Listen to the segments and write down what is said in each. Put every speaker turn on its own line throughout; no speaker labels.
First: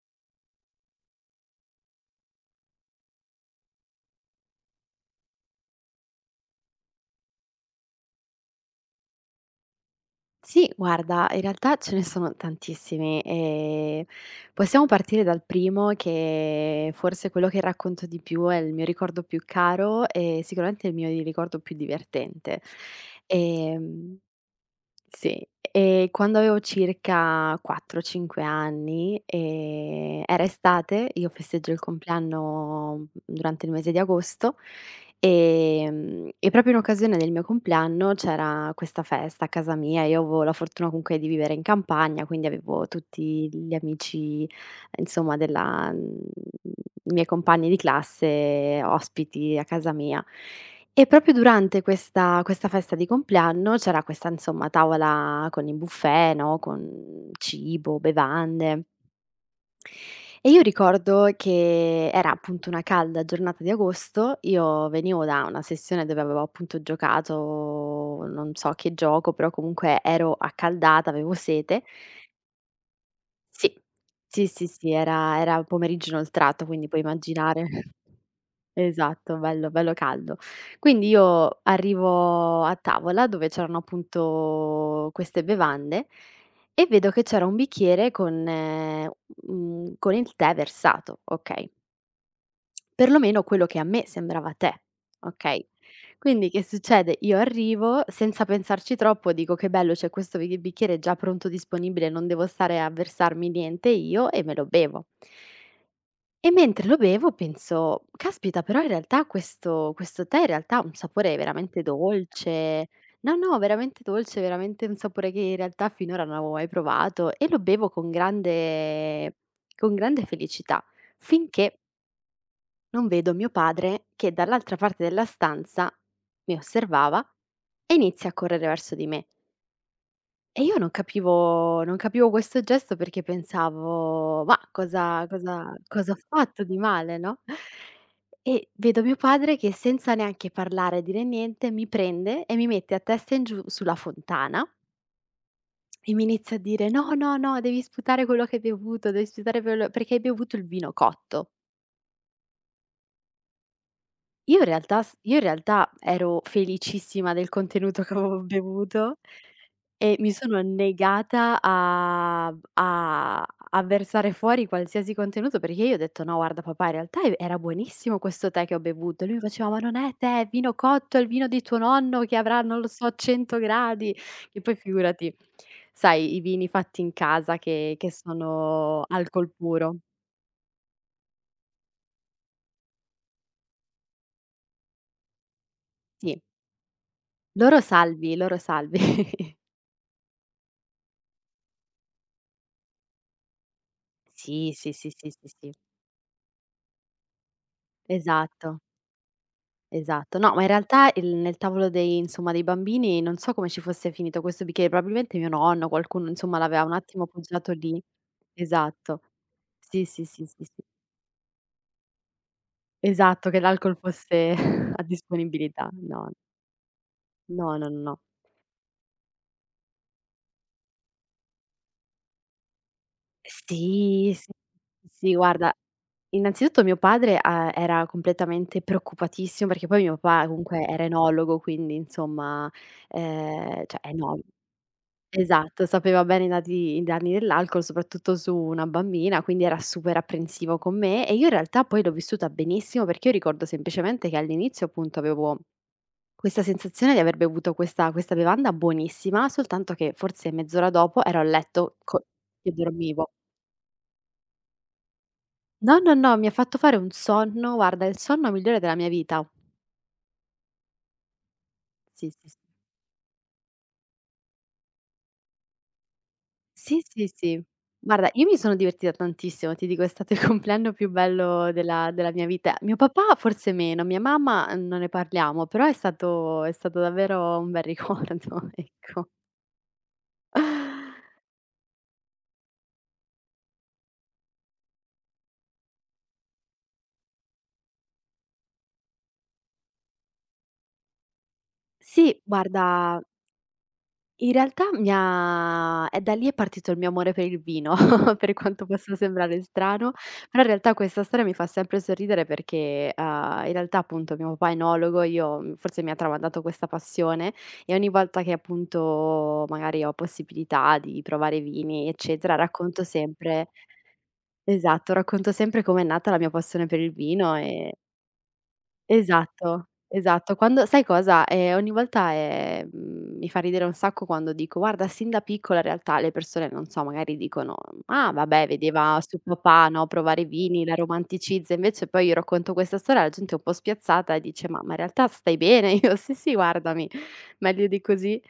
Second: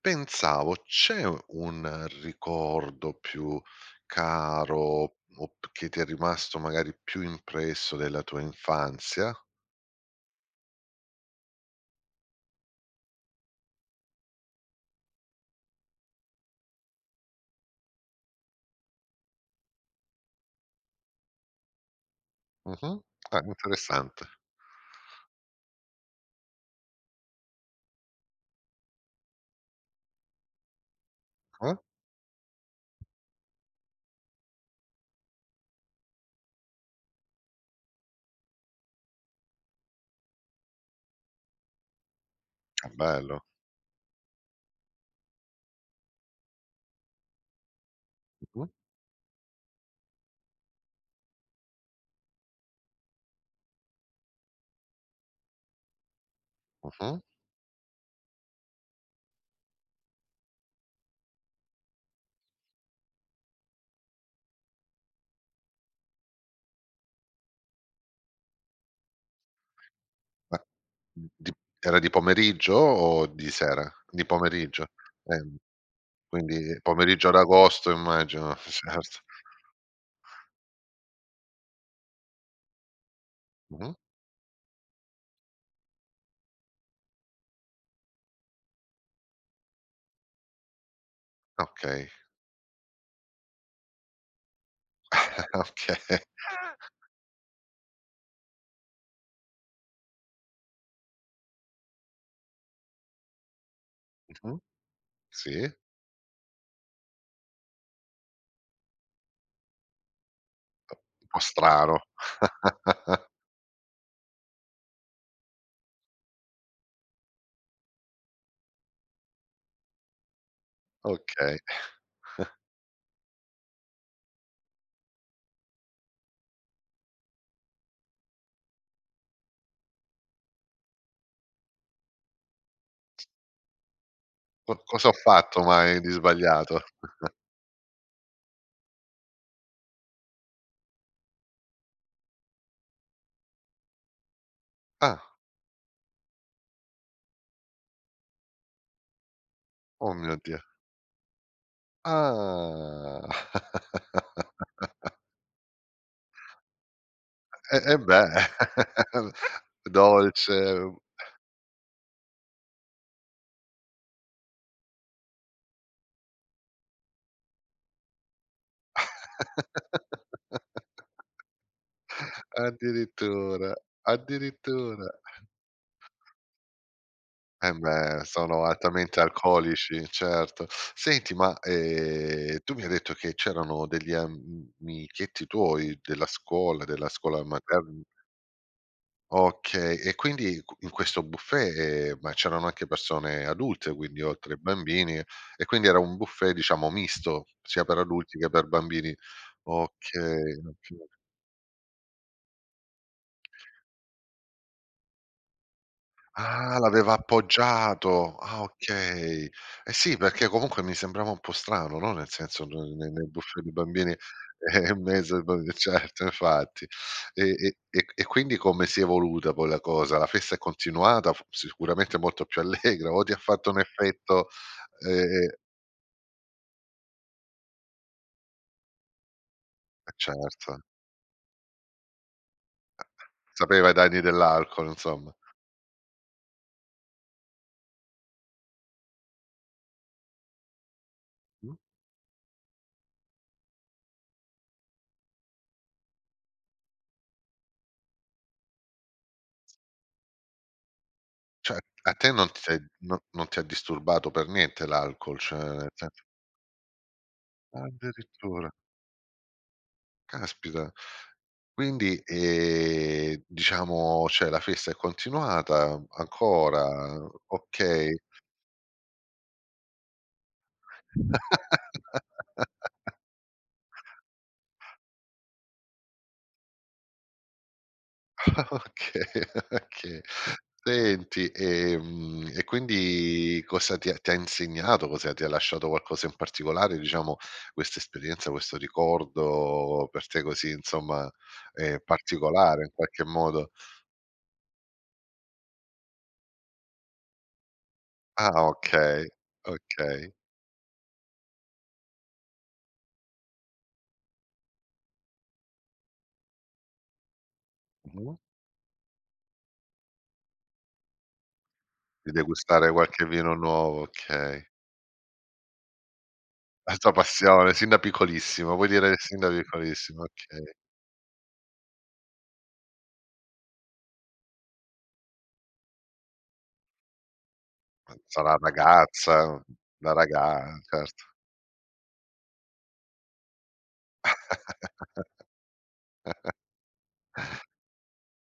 Pensavo, c'è un ricordo più caro o p che ti è rimasto magari più impresso della tua infanzia?
Sì, guarda, in realtà ce ne sono tantissimi, possiamo partire dal primo che forse è quello che racconto di più, è il mio ricordo più caro e sicuramente il mio ricordo più divertente.
Mh-mh. Ah,
Ehm
interessante.
sì, e quando avevo circa 4, 5 anni, era estate, io festeggio
Ah,
il compleanno durante il mese di agosto, e proprio in occasione del mio compleanno c'era questa festa a casa mia. Io avevo la fortuna comunque di vivere in campagna, quindi avevo
bello.
tutti gli amici, insomma, della i miei compagni di
Mh-mh,
classe ospiti a casa mia. E proprio durante questa festa di compleanno c'era questa, insomma, tavola con il buffet, no,
mh-mh.
con cibo, bevande. E io ricordo che era appunto una calda giornata di agosto, io venivo da una sessione dove avevo appunto giocato, non so che gioco, però comunque ero
Ma
accaldata, avevo
di
sete.
era di pomeriggio o di
Sì,
sera? Di
sì, sì,
pomeriggio.
sì, era
Ehm,
era pomeriggio inoltrato,
quindi
quindi puoi
pomeriggio ad
immaginare.
agosto immagino, certo.
Esatto, bello, bello caldo. Quindi io arrivo a tavola dove c'erano
Mh-mh,
appunto queste bevande e vedo che c'era un bicchiere con, con il tè versato, okay,
okay.
perlomeno quello che a me sembrava tè, okay.
Okay.
Quindi che succede? Io arrivo, senza pensarci troppo dico: "Che bello, c'è questo bi bicchiere già pronto disponibile, non devo stare a versarmi niente io", e me
Mh-mh,
lo bevo.
sì, un
E mentre lo bevo penso: "Caspita, però in realtà questo tè in realtà ha un sapore
po'
veramente
strano.
dolce", no, no, veramente dolce, veramente un sapore che in realtà finora non avevo mai provato, e lo bevo con grande felicità,
Okay.
finché non vedo mio padre che dall'altra parte della stanza mi osservava e inizia a correre verso di me. E io non capivo questo gesto perché pensavo: "Ma
Co cosa ho
cosa
fatto
cosa
mai di
cosa ho fatto di
sbagliato?
male?" No, e vedo mio padre che senza neanche parlare, dire niente, mi prende e mi mette a testa in giù sulla fontana
Ah.
e mi inizia a dire: "No, no, no, devi sputare quello che hai bevuto, devi sputare quello,
Oh
perché hai
mio
bevuto
Dio.
il vino cotto".
Ah.
Io in realtà ero felicissima del
E e
contenuto che
beh,
avevo bevuto. E mi
dolce.
sono negata a b a a versare fuori qualsiasi contenuto, perché io ho detto: "No, guarda papà, in realtà era buonissimo questo tè che ho bevuto." E lui mi faceva: "Ma non è tè, è vino cotto, è il vino di tuo nonno che avrà, non lo so, 100
Addirittura,
gradi." Che poi
addirittura.
figurati, sai, i vini fatti in casa
Eh
che
beh, sono
sono
altamente
alcol puro.
alcolici, certo. Senti, ma, tu mi hai detto che c'erano degli amichetti tuoi
Sì,
della scuola
loro
mater.
salvi, loro salvi.
Okay, e quindi q in questo buffet, ma c'erano anche persone adulte, quindi oltre ai
Sì, sì, sì,
bambini,
sì, sì,
e
sì.
quindi era un buffet diciamo misto, sia per adulti che per
Esatto.
bambini.
Esatto. No,
Okay,
ma in
okay.
realtà il nel tavolo dei, insomma, dei bambini non so come ci fosse finito questo bicchiere, probabilmente mio nonno, qualcuno insomma
Ah,
l'aveva un
l'aveva
attimo appoggiato lì.
appoggiato. Ah,
Esatto.
okay. Eh
Sì,
sì,
sì, sì,
perché
sì,
comunque
sì.
mi sembrava un po' strano, no, nel senso ne ne nel
Esatto, che
buffet dei
l'alcol
bambini,
fosse
in
a
mezzo ai bambi,
disponibilità.
certo,
No,
infatti. E e
no, no, no,
e
no.
e quindi come si è evoluta poi la cosa? La festa è continuata, f sicuramente molto più allegra o ti ha fatto un
Sì,
effetto?
sì,
eh,
sì,
eh,
guarda, innanzitutto mio padre, era completamente preoccupatissimo, perché poi
eh
mio papà
certo,
comunque era enologo, quindi insomma,
sapeva i
cioè
danni
eno
dell'alcol insomma.
Esatto, sapeva bene i danni dell'alcol, soprattutto su una bambina, quindi era super apprensivo con me, e io in
Mh?
realtà poi l'ho vissuta benissimo perché io ricordo semplicemente che all'inizio appunto avevo questa sensazione di aver bevuto questa bevanda buonissima, soltanto che forse mezz'ora dopo ero a
Cioè,
letto
a
co
te non ti
che
sei, no,
dormivo.
non ti ha disturbato per niente l'alcol, cioè nel
No, no,
senso
no, mi ha fatto fare un sonno, guarda, il sonno
addirittura,
migliore della mia vita.
caspita. Quindi,
Sì, sì, s
diciamo, cioè la festa è continuata
Sì,
ancora,
sì, sì.
okay.
Guarda, io mi sono divertita tantissimo, ti dico, è stato il compleanno più bello della mia vita. Mio papà forse meno, mia mamma non ne parliamo, però è stato davvero un bel ricordo,
Okay,
ecco.
okay. Senti, e quindi cosa ti ha insegnato? Cosa ti ha lasciato qualcosa in particolare, diciamo, questa esperienza, questo ricordo per te così, insomma,
Sì,
particolare in
guarda,
qualche modo?
in realtà mi ha, è da lì è partito il mio amore per il vino, per
Ah,
quanto possa
okay,
sembrare strano,
okay.
però in realtà questa storia mi fa sempre sorridere perché, in realtà appunto mio papà è enologo, io forse mi ha tramandato questa passione, e ogni
Mh-mh.
volta che appunto magari ho possibilità di provare vini,
Di
eccetera,
degustare
racconto
qualche vino
sempre,
nuovo, okay.
esatto, racconto sempre com'è nata la mia passione
La
per
tua
il vino.
passione, sin
E
da piccolissimo, vuoi dire sin da
esatto,
piccolissimo,
esatto.
okay.
Quando sai cosa? Ogni volta, mi fa ridere un sacco quando dico: "Guarda, sin da piccola in realtà le persone", non so, magari dicono:
Non
"Ah
so, la
vabbè, vedeva suo
ragazza,
papà, no,
la
provare i
raga,
vini, la
certo.
romanticizza." Invece poi io racconto questa storia, la gente è un po' spiazzata e dice: "Ma in realtà stai bene?" Io: "Sì, sì, guardami, meglio di così."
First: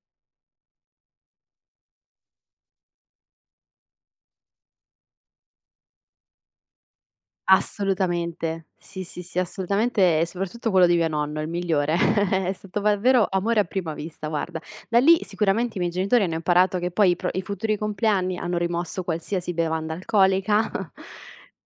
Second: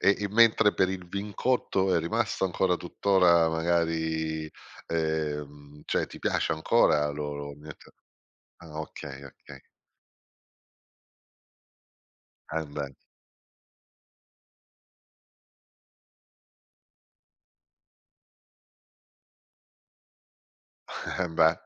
E e mentre per il vincotto è rimasto ancora tuttora magari cioè ti piace ancora lo
Assolutamente.
ah
Sì, sì,
okay,
sì,
okay.
assolutamente, e soprattutto quello di mio nonno, il migliore. È
Eh
stato
beh,
davvero amore a prima vista, guarda. Da lì sicuramente i miei genitori hanno imparato che poi i pro i futuri compleanni hanno rimosso qualsiasi bevanda alcolica.
eh beh,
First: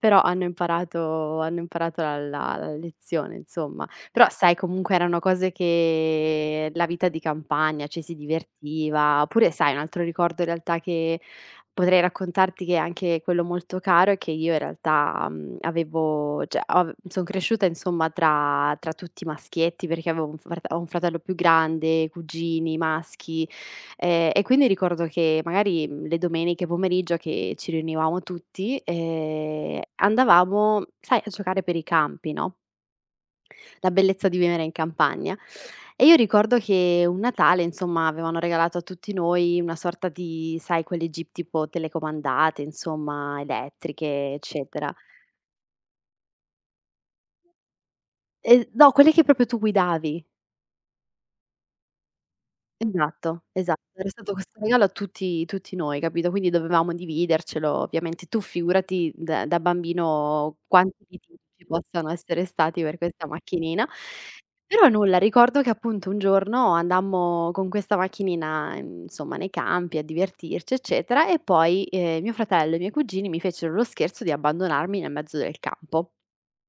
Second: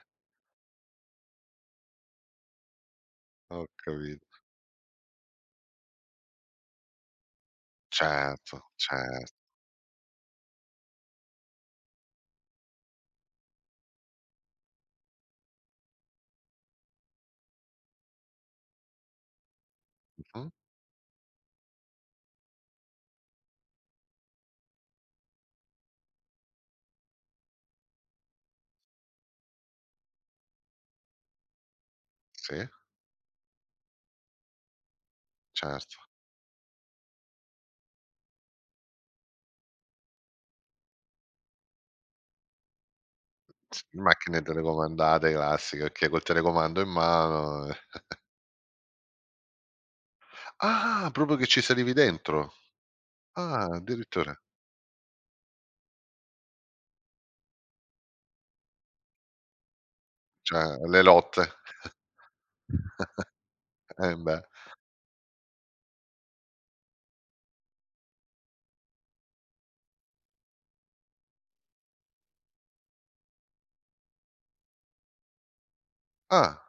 Però hanno imparato la lezione
ho
insomma. Però
capito.
sai, comunque erano cose che la vita di campagna, ci si
Certo,
divertiva.
certo.
Oppure sai, un altro ricordo in realtà che potrei raccontarti, che è anche quello molto caro, è che io in realtà, mhmm, avevo cioè av son cresciuta insomma tra tutti i maschietti perché avevo un
Mh-mh.
frate ho un fratello più grande, cugini maschi. E quindi ricordo che magari, le domeniche pomeriggio che ci riunivamo tutti, andavamo, sai, a giocare per i campi,
Sì,
no, la bellezza di vivere in campagna.
certo.
E io ricordo che un Natale, insomma, avevano regalato a tutti noi una sorta di, sai, quelle jeep tipo telecomandate, insomma, elettriche,
Macchine
eccetera.
telecomandate classiche, okay, col telecomando in mano. Eh.
E no, quelle che proprio tu guidavi.
Ah, proprio che ci salivi dentro?
Esatto,
Ah,
esatto. Era stato
addirittura.
questo regalo a tutti noi, capito, quindi dovevamo dividercelo. Ovviamente tu figurati da bambino
Cioè, le
quanti litigi
lotte.
ci possano essere stati per questa macchinina.
Eh beh.
Però nulla, ricordo che appunto un giorno andammo con questa macchinina, insomma, nei campi a divertirci, eccetera, e poi, mio fratello e i miei cugini mi fecero lo scherzo di abbandonarmi nel mezzo del campo.
Ah,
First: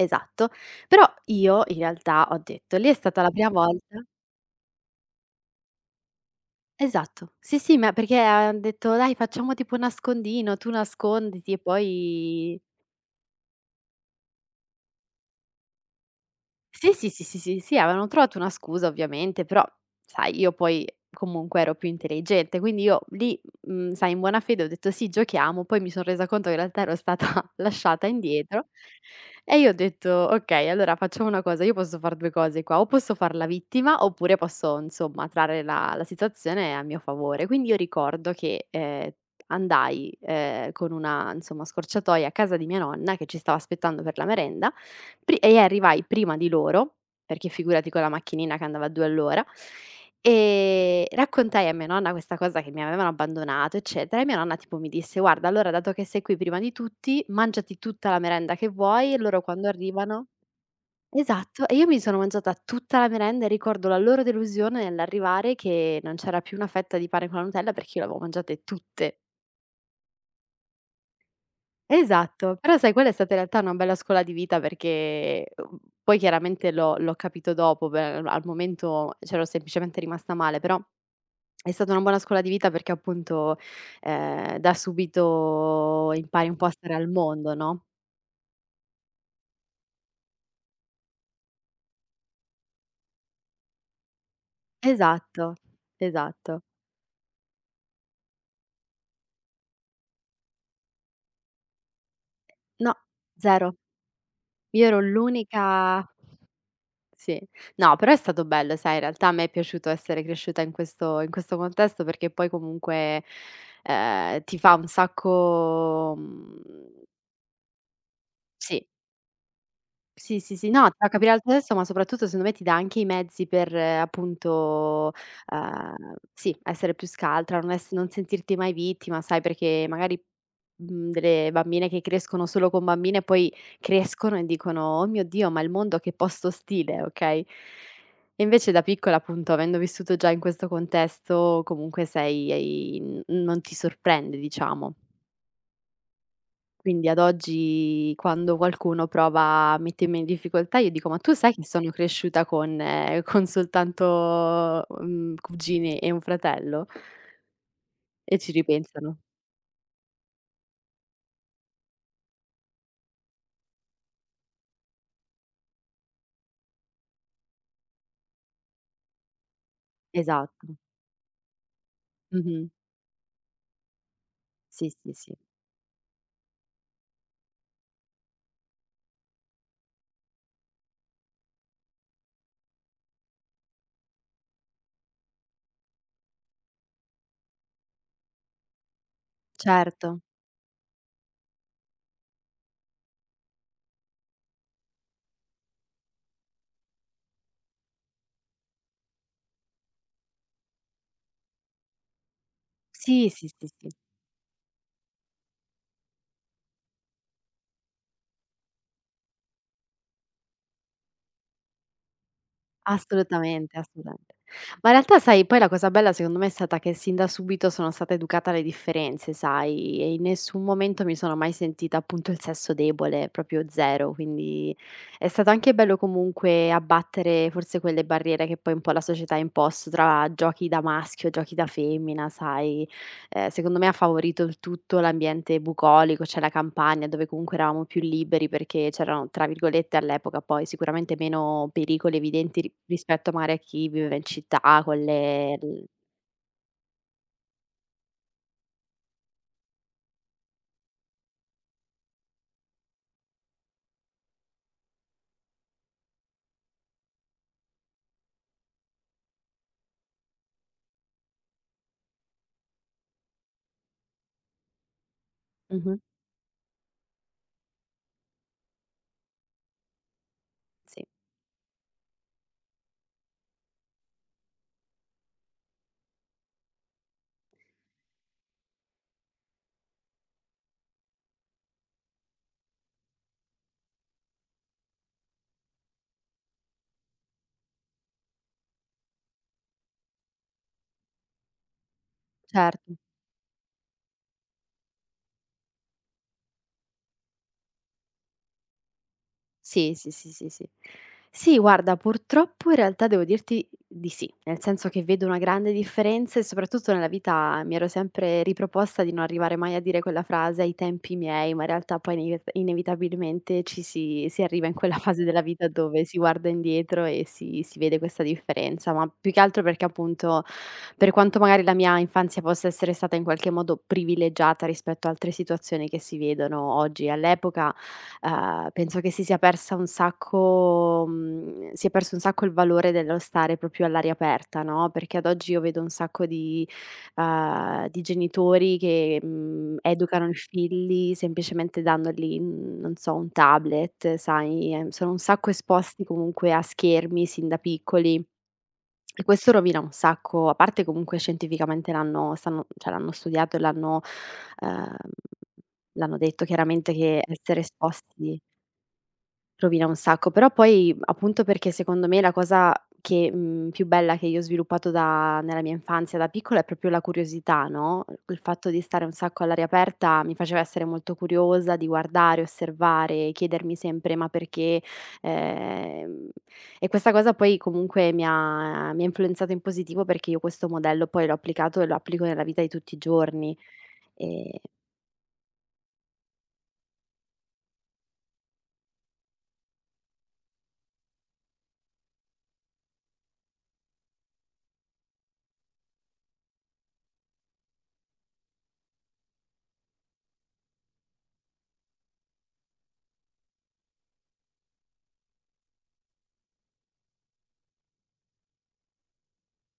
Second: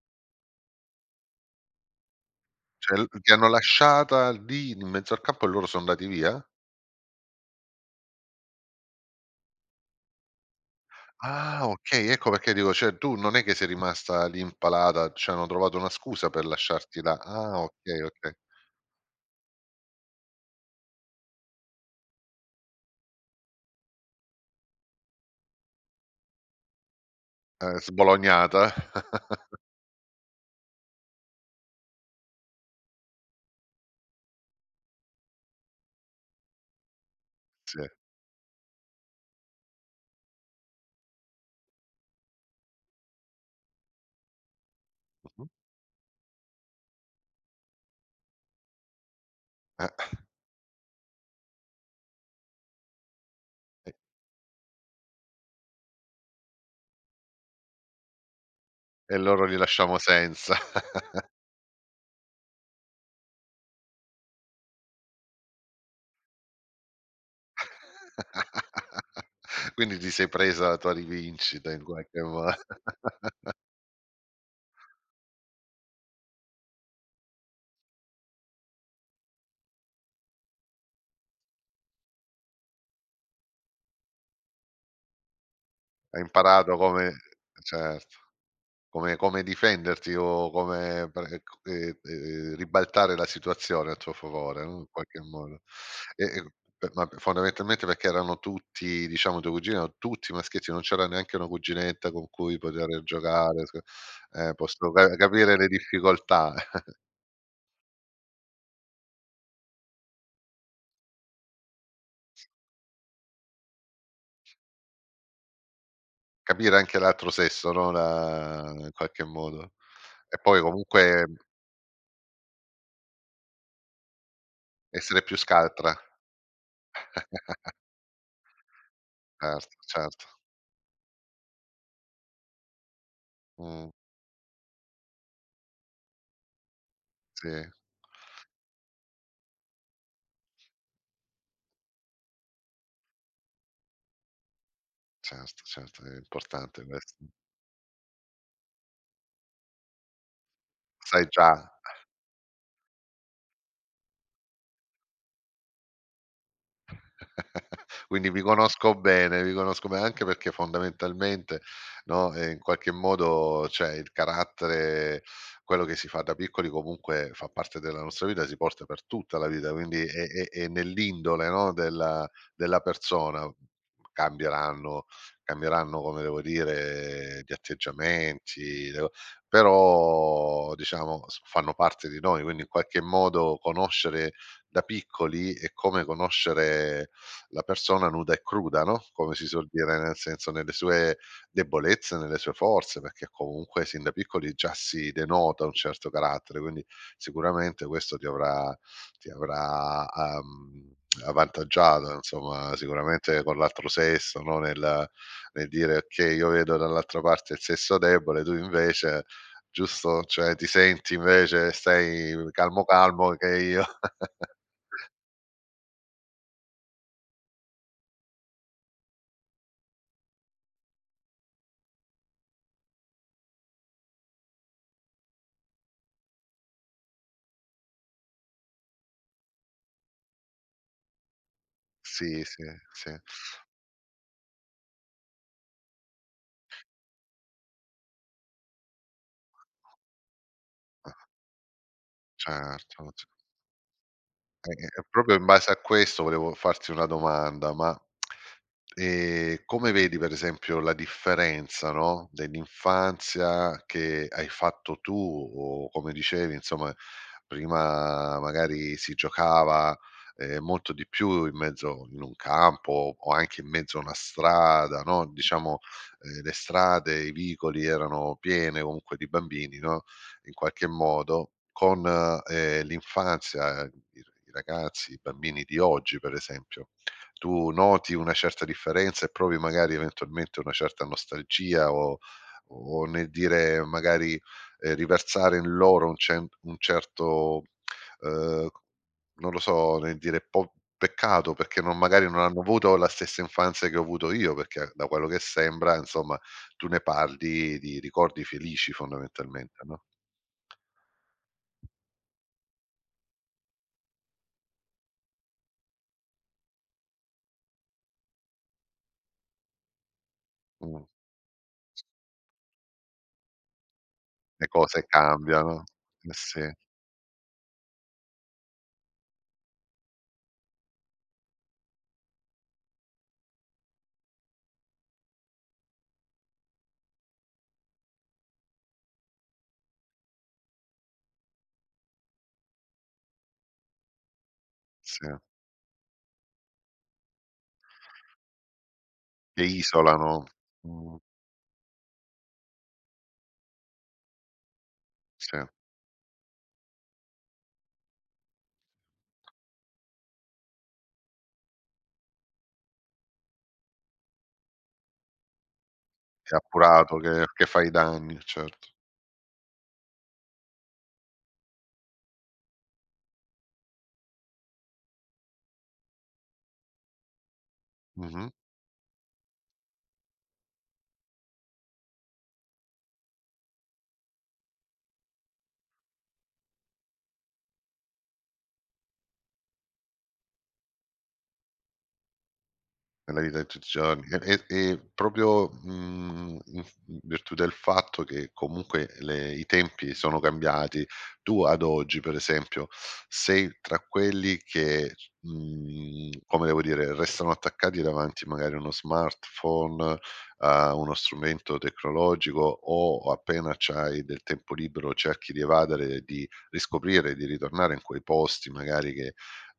Esatto. Però io in realtà ho detto lì è
cioè l
stata la
ti hanno
prima volta.
lasciata lì in mezzo al campo e loro son andati via?
Esatto. Sì, sì, ma perché han detto: "Dai, facciamo tipo un nascondino, tu nasconditi e
Ah, okay, ecco perché
poi"
dico, cioè tu non è che sei rimasta lì impalata, cioè hanno trovato una scusa per
sì,
lasciarti
sì,
là.
sì, sì, sì,
Ah,
sì,
okay,
avevano
okay.
trovato una scusa ovviamente, però sai io poi comunque ero più intelligente, quindi io lì, sai, in buona fede ho detto: "Sì, giochiamo." Poi mi son resa conto che in realtà ero stata lasciata indietro,
Sbolognata.
e io ho detto: "Okay, allora facciamo una cosa, io posso far 2 cose qua, o posso far la vittima oppure posso, insomma, trarre la situazione a mio favore." Quindi io
Sì.
ricordo che, andai, con una, insomma, scorciatoia a casa di mia nonna che ci stava aspettando per la merenda. Pri
Mh-mh.
E arrivai prima di loro, perché figurati con la macchinina che andava a 2 all'ora,
Eh,
raccontai a mia nonna questa cosa, che mi avevano abbandonato,
e
eccetera, e mia nonna tipo mi disse: "Guarda, allora dato che sei qui prima di tutti, mangiati tutta la merenda che vuoi,
e
e loro
loro li
quando
lasciamo
arrivano"
senza.
esatto, e io mi sono mangiata tutta la merenda e ricordo la loro delusione nell'arrivare che non c'era più una fetta di pane con la Nutella perché io le avevo mangiate tutte.
Quindi ti sei presa la tua rivincita in qualche mo.
Esatto, però sai, quella è stata in realtà una bella scuola di vita perché, poi chiaramente l'ho capito dopo, beh, al momento c'ero semplicemente rimasta male, però è stata una buona scuola di vita perché appunto, da subito
Hai
impari un po' a
imparato
stare al
come,
mondo, no?
certo. Come difenderti o come pre c ribaltare la situazione a tuo favore, no, in qualche
Esatto,
modo. E
esatto.
per ma fondamentalmente perché erano tutti diciamo i tuoi cugini erano tutti maschietti, non c'era neanche una cuginetta con cui
No,
poter giocare,
0.
s
Io
posso
ero
ca capire le
l'unica.
difficoltà,
Sì. No, però è stato bello, sai, in realtà a me è piaciuto essere cresciuta in questo contesto perché poi comunque, ti fa un sacco
capire anche l'altro sesso, no, la
sì,
in qualche modo. E
sì, sì,
poi
sì, no, ti fa
comunque
capire al testo, ma soprattutto secondo me ti dà anche i mezzi per appunto,
essere più scaltra,
sì, essere più scaltra, non sentirti mai vittima, sai,
certo,
perché magari,
certo.
delle bambine che crescono solo con bambine poi
Mh,
crescono e dicono: "Oh mio Dio, ma il mondo che posto ostile", okay?
sì,
E invece da piccola appunto, avendo vissuto già in questo contesto, comunque sei ei n non ti sorprende, diciamo.
certo, certo, è importante
Quindi
questo.
ad oggi quando qualcuno prova a mettermi in difficoltà io dico: "Ma
Sai
tu sai che
già.
sono cresciuta con soltanto, cugine e un fratello?"
Quindi
E ci ripensano.
vi conosco bene, anche perché fondamentalmente, no, in qualche modo, cioè il carattere, quello che si fa da piccoli comunque fa parte della nostra vita, si porta per tutta la vita, quindi è
Esatto.
nell'indole, no, della
Mh-mh.
persona.
Sì,
Cambieranno,
sì, sì.
cambieranno, come devo dire, gli atteggiamenti, le co però diciamo s fanno parte di noi, quindi in qualche modo conoscere da piccoli è come conoscere la persona nuda e cruda, no, come si suol dire,
Certo.
nel senso nelle sue debolezze, nelle sue forze, perché comunque sin da piccoli già si denota un certo carattere, quindi sicuramente questo ti avrà ti avrà, uhm, avvantaggiato insomma,
Sì,
sicuramente
sì,
con
sì,
l'altro
sì.
sesso, no, nel dire: "Okay, io vedo dall'altra parte il sesso debole, tu invece" giusto, cioè ti senti, invece stai calmo, calmo che
Assolutamente,
io
assolutamente. Ma in realtà sai, poi la cosa bella secondo me è stata che sin da subito sono stata educata alle differenze, sai, e in nessun momento mi sono mai sentita appunto il sesso debole, proprio 0, quindi è stato anche bello comunque abbattere forse quelle barriere che poi un po' la società ha imposto tra giochi da maschio, giochi da femmina,
sì, sì,
sai.
sì,
Secondo me ha favorito il tutto l'ambiente bucolico, cioè la campagna dove comunque eravamo più liberi perché c'erano, tra virgolette, all'epoca poi sicuramente meno pericoli evidenti ri
certo.
rispetto magari a chi viveva in città con
Proprio in
le
base a
l
questo volevo farti una domanda, ma, come vedi per esempio la differenza, no, dell'infanzia che hai fatto tu o come dicevi insomma prima magari si giocava, molto di più in mezzo in un campo o anche in mezzo a una strada, no, diciamo,
mh-mh,
le strade, i vicoli erano piene comunque di bambini, no? In qualche
sì,
modo con, l'infanzia, i ragazzi, i bambini di oggi per esempio, tu noti una certa differenza e provi magari eventualmente una certa nostalgia o nel dire magari, riversare in loro un certo, ehm, non lo so né dire, po peccato perché non magari non hanno
certo.
avuto la stessa infanzia che ho avuto io, perché da quello che sembra, insomma, tu ne parli di ricordi felici fondamentalmente,
Sì,
no?
sì, sì, sì, sì. Sì, guarda, purtroppo in realtà devo dirti di sì, nel senso che vedo una grande differenza e soprattutto nella vita mi ero sempre riproposta di non arrivare mai a dire quella frase ai
Mh,
tempi miei, ma in realtà poi inevitabilmente si
le
arriva in quella
cose
fase della vita
cambiano.
dove si
Eh
guarda
sì,
indietro e si vede questa differenza, ma più che altro perché appunto per quanto magari la mia infanzia possa essere stata in qualche modo privilegiata rispetto a altre situazioni che si vedono oggi all'epoca, penso che si sia persa un sacco si è perso un sacco il valore dello stare proprio all'aria aperta, no, perché
sì,
ad oggi io vedo un sacco di genitori che,
che
educano i
isolano. Mh,
figli semplicemente dandogli, non so, un tablet, sai, sono un sacco
sì,
esposti comunque a schermi sin da piccoli, e questo rovina un sacco, a parte comunque scientificamente l'hanno stanno cioè l'hanno studiato e l'hanno uhm, l'hanno detto
che è
chiaramente
appurato
che
che
essere
fa i danni,
esposti
certo.
rovina un sacco, però poi appunto perché secondo me la più bella che io ho sviluppato da nella mia infanzia da piccola è proprio la curiosità, no, il
Mh-mh.
fatto di stare un sacco all'aria aperta mi faceva essere molto curiosa di guardare, osservare, chiedermi sempre: "Ma perché?" Ehm, e questa cosa poi comunque mi ha influenzato in positivo perché io questo modello poi l'ho applicato e lo applico nella vita di tutti i
Nella
giorni,
vita di tutti i giorni. E
ehm
e proprio, mhmm, in virtù del fatto che comunque le i tempi sono cambiati, tu ad oggi, per esempio, sei tra quelli che, mhmm, come devo dire, restano attaccati davanti magari a uno smartphone, a uno strumento tecnologico o appena c'hai del tempo libero cerchi di evadere, di riscoprire, di ritornare in quei posti magari che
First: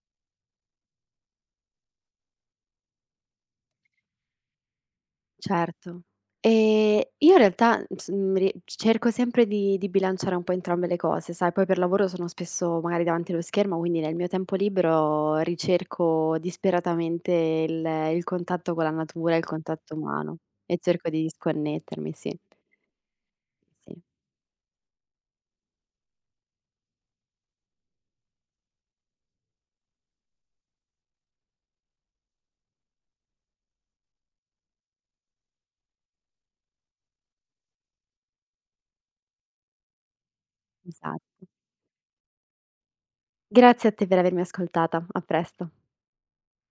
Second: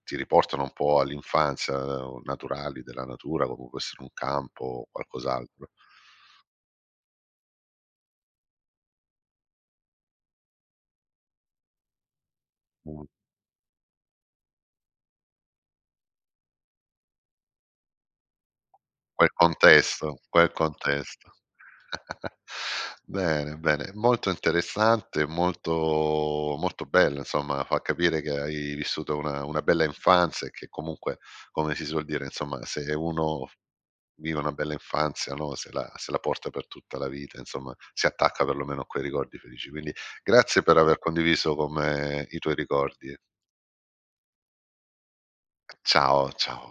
ti riportano un po' all'infanzia, naturali della natura, come può essere un campo o qualcos'altro.
Certo. Io in realtà, s mhmm, ri cerco sempre di bilanciare un po' entrambe le cose, sai, poi per lavoro sono spesso magari
Mh,
davanti allo schermo, quindi nel mio tempo libero ricerco disperatamente il contatto con la
quel
natura, il contatto
contesto,
umano,
quel
e cerco di
contesto.
disconnettermi, sì.
Bene, bene,
Sì,
molto interessante, molto molto bello insomma, fa capire che hai vissuto una bella infanzia e che comunque, come si suol dire, insomma, se uno vive una bella infanzia, no, se la porta per tutta la vita, insomma, si attacca perlomeno a quei ricordi felici. Quindi grazie per aver
esatto.
condiviso con me i tuoi ricordi.
Grazie a te per avermi ascoltata. A presto.
Ciao, ciao.